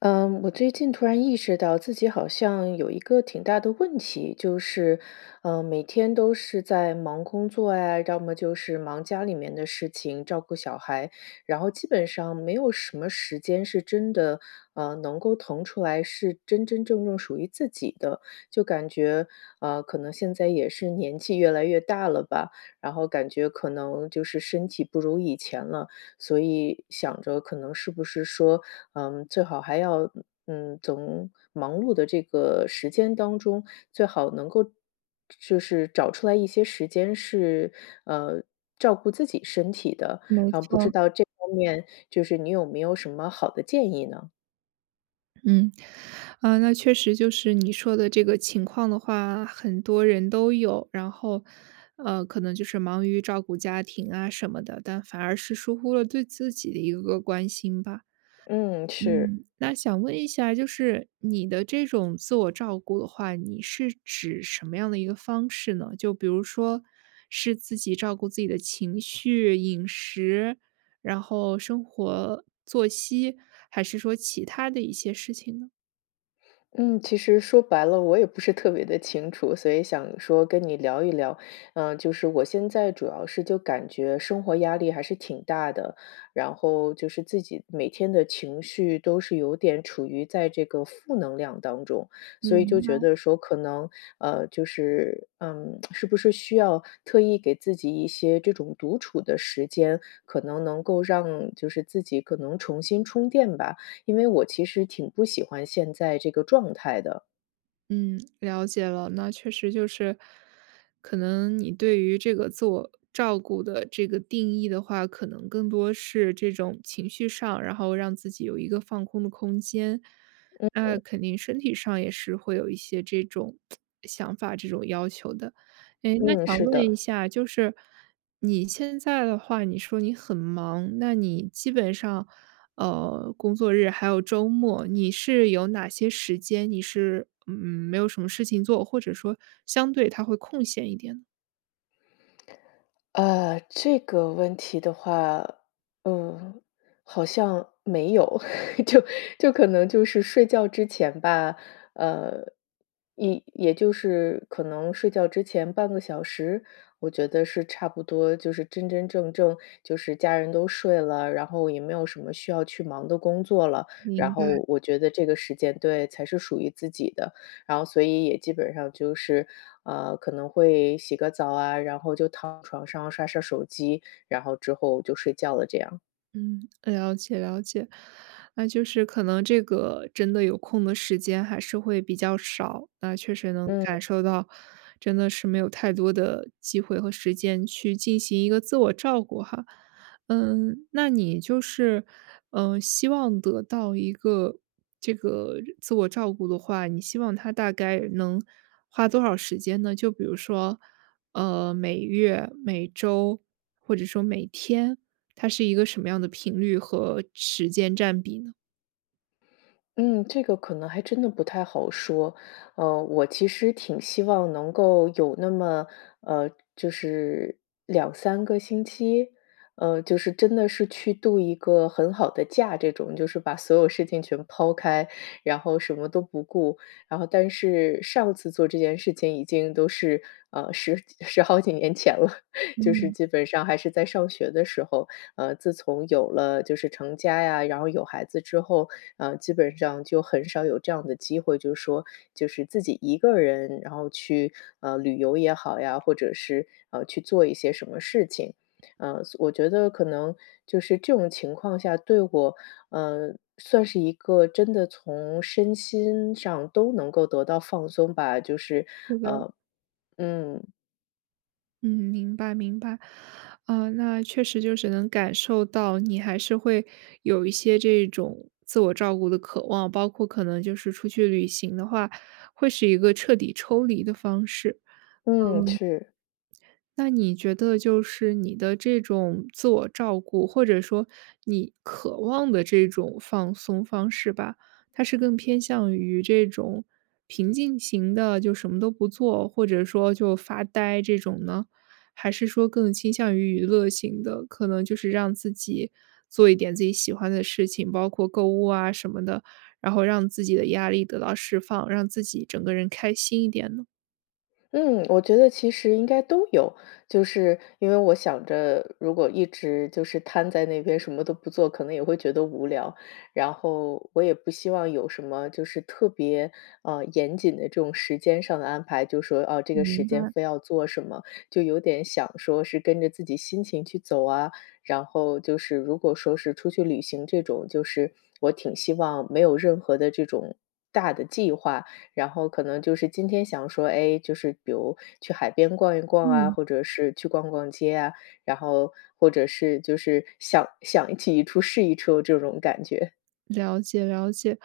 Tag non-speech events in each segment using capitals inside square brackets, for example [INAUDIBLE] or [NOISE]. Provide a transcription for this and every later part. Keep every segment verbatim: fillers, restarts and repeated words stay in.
嗯，我最近突然意识到自己好像有一个挺大的问题，就是，嗯，每天都是在忙工作呀，要么就是忙家里面的事情，照顾小孩，然后基本上没有什么时间是真的，呃，能够腾出来是真真正正属于自己的。就感觉，呃，可能现在也是年纪越来越大了吧，然后感觉可能就是身体不如以前了，所以想着可能是不是说。嗯，最好还要嗯，从忙碌的这个时间当中，最好能够就是找出来一些时间是，呃，照顾自己身体的，没然后不错，知道这方面就是你有没有什么好的建议呢？嗯，啊，那确实就是你说的这个情况的话，很多人都有，然后，呃，可能就是忙于照顾家庭啊什么的，但反而是疏忽了对自己的一个关心吧。嗯，是。嗯，那想问一下，就是你的这种自我照顾的话，你是指什么样的一个方式呢？就比如说，是自己照顾自己的情绪、饮食，然后生活作息，还是说其他的一些事情呢？嗯，其实说白了，我也不是特别的清楚，所以想说跟你聊一聊。嗯，就是我现在主要是就感觉生活压力还是挺大的，然后就是自己每天的情绪都是有点处于在这个负能量当中，所以就觉嗯。得说可能，呃，就是，嗯，是不是需要特意给自己一些这种独处的时间，可能能够让就是自己可能重新充电吧。因为我其实挺不喜欢现在这个状态的。嗯，了解了。那确实就是，可能你对于这个自我照顾的这个定义的话，可能更多是这种情绪上，然后让自己有一个放空的空间。那对肯定身体上也是会有一些这种想法、这种要求的。诶，那嗯，想是问的。一下，就是你现在的话，你说你很忙，那你基本上，呃，工作日还有周末，你是有哪些时间你是嗯，没有什么事情做，或者说相对它会空闲一点呢？啊，这个问题的话，嗯，好像没有，[LAUGHS] 就就可能就是睡觉之前吧，呃，一也就是可能睡觉之前半个小时，我觉得是差不多，就是真真正正就是家人都睡了，然后也没有什么需要去忙的工作了，你然应后我觉得这个时间对才是属于自己的。然后所以也基本上就是，呃，可能会洗个澡啊，然后就躺床上刷刷手机，然后之后就睡觉了这样。嗯，了解了解，那就是可能这个真的有空的时间还是会比较少，那确实能感嗯。受到，真的是没有太多的机会和时间去进行一个自我照顾哈。嗯，那你就是，嗯希望得到一个这个自我照顾的话，你希望他大概能花多少时间呢？就比如说，呃，每月、每周，或者说每天。它是一个什么样的频率和时间占比呢？嗯，这个可能还真的不太好说。呃，我其实挺希望能够有那么，呃，就是两三个星期，呃，就是真的是去度一个很好的假这种，就是把所有事情全抛开，然后什么都不顾。然后但是上次做这件事情已经都是，呃十 [LAUGHS] 十好几年前了，[LAUGHS] 就是嗯。基本上还是在上学的时候。呃，自从有了就是成家呀，然后有孩子之后，呃，基本上就很少有这样的机会，就是说，就是自己一个人，然后去呃旅游也好呀，或者是呃去做一些什么事情，呃，我觉得可能就是这种情况下，对我，呃，算是一个真的从身心上都能够得到放松吧，就是，对的，呃，嗯嗯，明白明白。啊，那确实就是能感受到你还是会有一些这种自我照顾的渴望，包括可能就是出去旅行的话，会是一个彻底抽离的方式。嗯，嗯。是。那你觉得就是你的这种自我照顾，或者说你渴望的这种放松方式吧，它是更偏向于这种平静型的，就什么都不做，或者说就发呆这种呢？还是说更倾向于娱乐型的，可能就是让自己做一点自己喜欢的事情，包括购物啊什么的，然后让自己的压力得到释放，让自己整个人开心一点呢？嗯，我觉得其实应该都有，就是因为我想着，如果一直就是瘫在那边什么都不做，可能也会觉得无聊。然后我也不希望有什么就是特别呃严谨的这种时间上的安排，就说哦、这个时明间白非要做什么，就有点想说是跟着自己心情去走啊。然后就是如果说是出去旅行这种，就是我挺希望没有任何的这种大的计划。然后可能就是今天想说，哎，就是比如去海边逛一逛啊，嗯。或者是去逛逛街啊，然后或者是就是想想起一出是一出这种感觉。了解了解，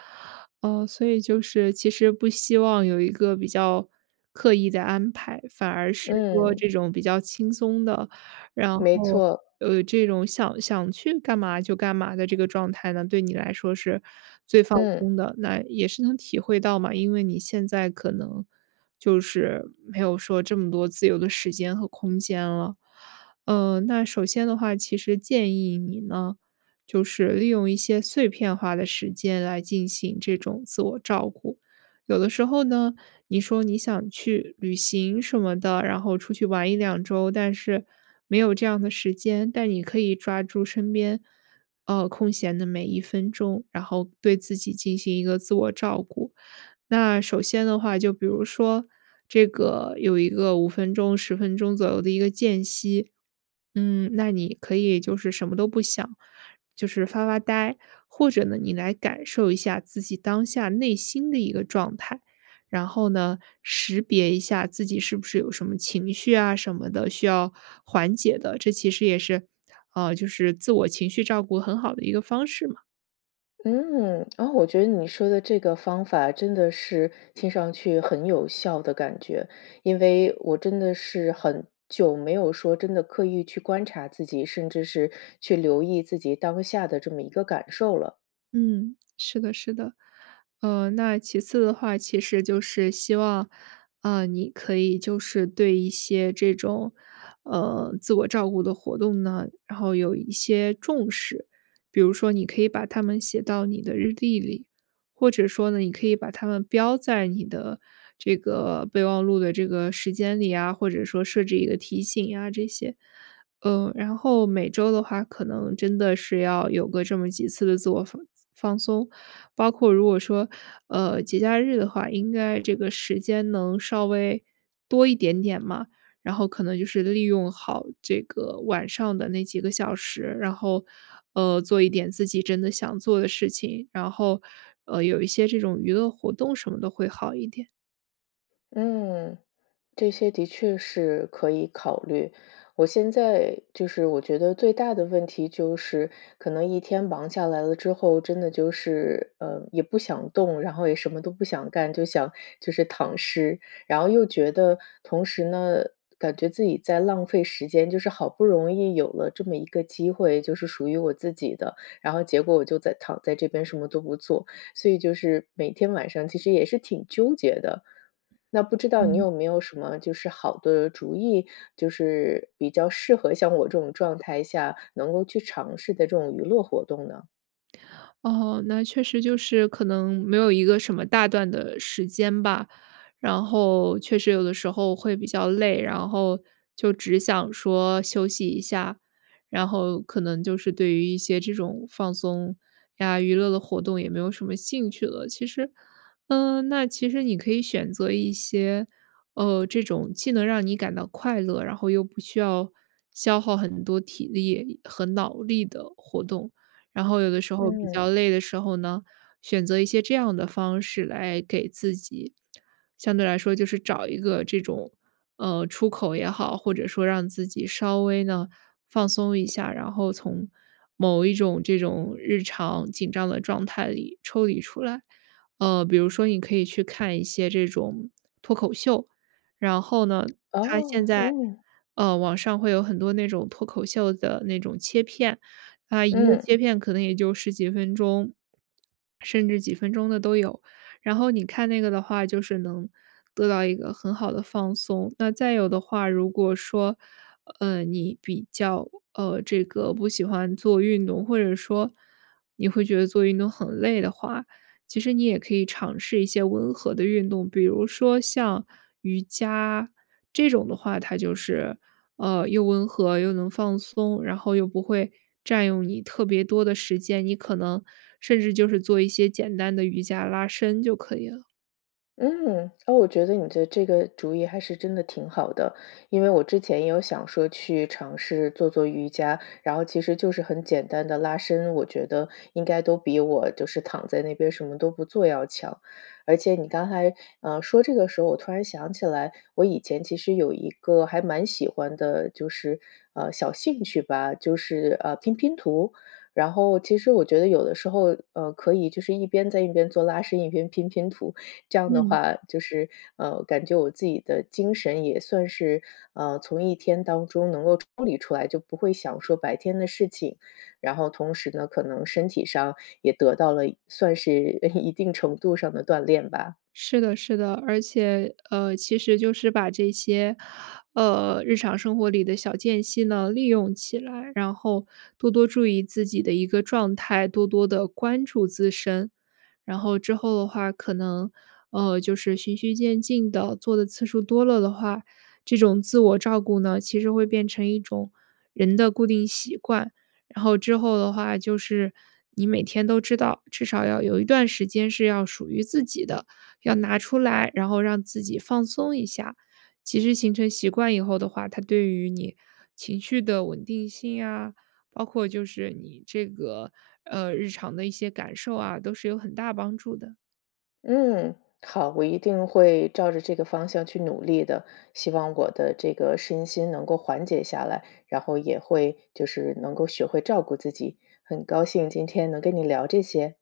哦，所以就是其实不希望有一个比较刻意的安排，反而是说嗯，这种比较轻松的，然没后错，呃，这种想想去干嘛就干嘛的这个状态呢，对你来说是最放嗯松的。那也是能体会到嘛，因为你现在可能就是没有说这么多自由的时间和空间了。嗯，那首先的话，其实建议你呢。就是利用一些碎片化的时间来进行这种自我照顾。有的时候呢，你说你想去旅行什么的，然后出去玩一两周，但是没有这样的时间，但你可以抓住身边，呃，空闲的每一分钟，然后对自己进行一个自我照顾。那首先的话，就比如说这个有一个五分钟、十分钟左右的一个间隙，嗯，那你可以就是什么都不想，就是发发呆，或者呢，你来感受一下自己当下内心的一个状态，然后呢，识别一下自己是不是有什么情绪啊什么的需要缓解的，这其实也是，呃，就是自我情绪照顾很好的一个方式嘛。嗯，然后我觉得你说的这个方法真的是听上去很有效的感觉，因为我真的是很久没有说真的刻意去观察自己，甚至是去留意自己当下的这么一个感受了。嗯，是的，是的。呃，那其次的话，其实就是希望，啊，你可以就是对一些这种，呃，自我照顾的活动呢，然后有一些重视。比如说，你可以把它们写到你的日历里，或者说呢，你可以把它们标在你的这个备忘录的这个时间里啊，或者说设置一个提醒呀，这些。呃，然后每周的话，可能真的是要有个这么几次的自我放放松，包括如果说，呃，节假日的话，应该这个时间能稍微多一点点嘛。然后可能就是利用好这个晚上的那几个小时，然后，呃，做一点自己真的想做的事情，然后，呃，有一些这种娱乐活动什么的会好一点。嗯。这些的确是可以考虑。我现在就是我觉得最大的问题就是，可能一天忙下来了之后，真的就是，呃，也不想动，然后也什么都不想干，就想就是躺尸。然后又觉得同时呢，感觉自己在浪费时间，就是好不容易有了这么一个机会，就是属于我自己的，然后结果我就在躺在这边什么都不做，所以就是每天晚上其实也是挺纠结的。那不知道你有没有什么就是好的主意，就是比较适合像我这种状态下能够去尝试的这种娱乐活动呢？哦，那确实就是可能没有一个什么大段的时间吧，然后确实有的时候会比较累，然后就只想说休息一下，然后可能就是对于一些这种放松呀、娱乐的活动也没有什么兴趣了。其实，嗯、那其实你可以选择一些，呃，这种既能让你感到快乐，然后又不需要消耗很多体力和脑力的活动。然后有的时候比嗯。较累的时候呢，选择一些这样的方式来给自己，相对来说就是找一个这种呃出口也好，或者说让自己稍微呢放松一下，然后从某一种这种日常紧张的状态里抽离出来。呃，比如说你可以去看一些这种脱口秀，然后呢，它现哦，在嗯，呃网上会有很多那种脱口秀的那种切片，啊，一个嗯。切片可能也就十几分钟，甚至几分钟的都有。然后你看那个的话，就是能得到一个很好的放松。那再有的话，如果说，呃，你比较，呃，这个不喜欢做运动，或者说你会觉得做运动很累的话，其实你也可以尝试一些温和的运动，比如说像瑜伽，这种的话它就是呃，又温和又能放松，然后又不会占用你特别多的时间，你可能甚至就是做一些简单的瑜伽拉伸就可以了。嗯，哦，我觉得你的这个主意还是真的挺好的，因为我之前也有想说去尝试做做瑜伽，然后其实就是很简单的拉伸，我觉得应该都比我就是躺在那边什么都不做要强。而且你刚才呃说这个时候，我突然想起来，我以前其实有一个还蛮喜欢的，就是呃小兴趣吧，就是呃拼拼图。然后其实我觉得有的时候，呃，可以就是一边在一边做拉伸，一边拼拼图，这样的嗯。话，就是呃，感觉我自己的精神也算是呃，从一天当中能够抽离出来，就不会想说白天的事情。然后同时呢，可能身体上也得到了算是 [LAUGHS] 一定程度上的锻炼吧。是的，是的，而且，呃，其实就是把这些，呃，日常生活里的小间隙呢，利用起来，然后多多注意自己的一个状态，多多的关注自身。然后之后的话，可能，呃，就是循序渐进的做的次数多了的话，这种自我照顾呢，其实会变成一种人的固定习惯。然后之后的话，就是你每天都知道，至少要有一段时间是要属于自己的。要拿出来，然后让自己放松一下。其实形成习惯以后的话，它对于你情绪的稳定性啊，包括就是你这个呃日常的一些感受啊，都是有很大帮助的。嗯，好，我一定会照着这个方向去努力的。希望我的这个身心能够缓解下来，然后也会就是能够学会照顾自己。很高兴今天能跟你聊这些。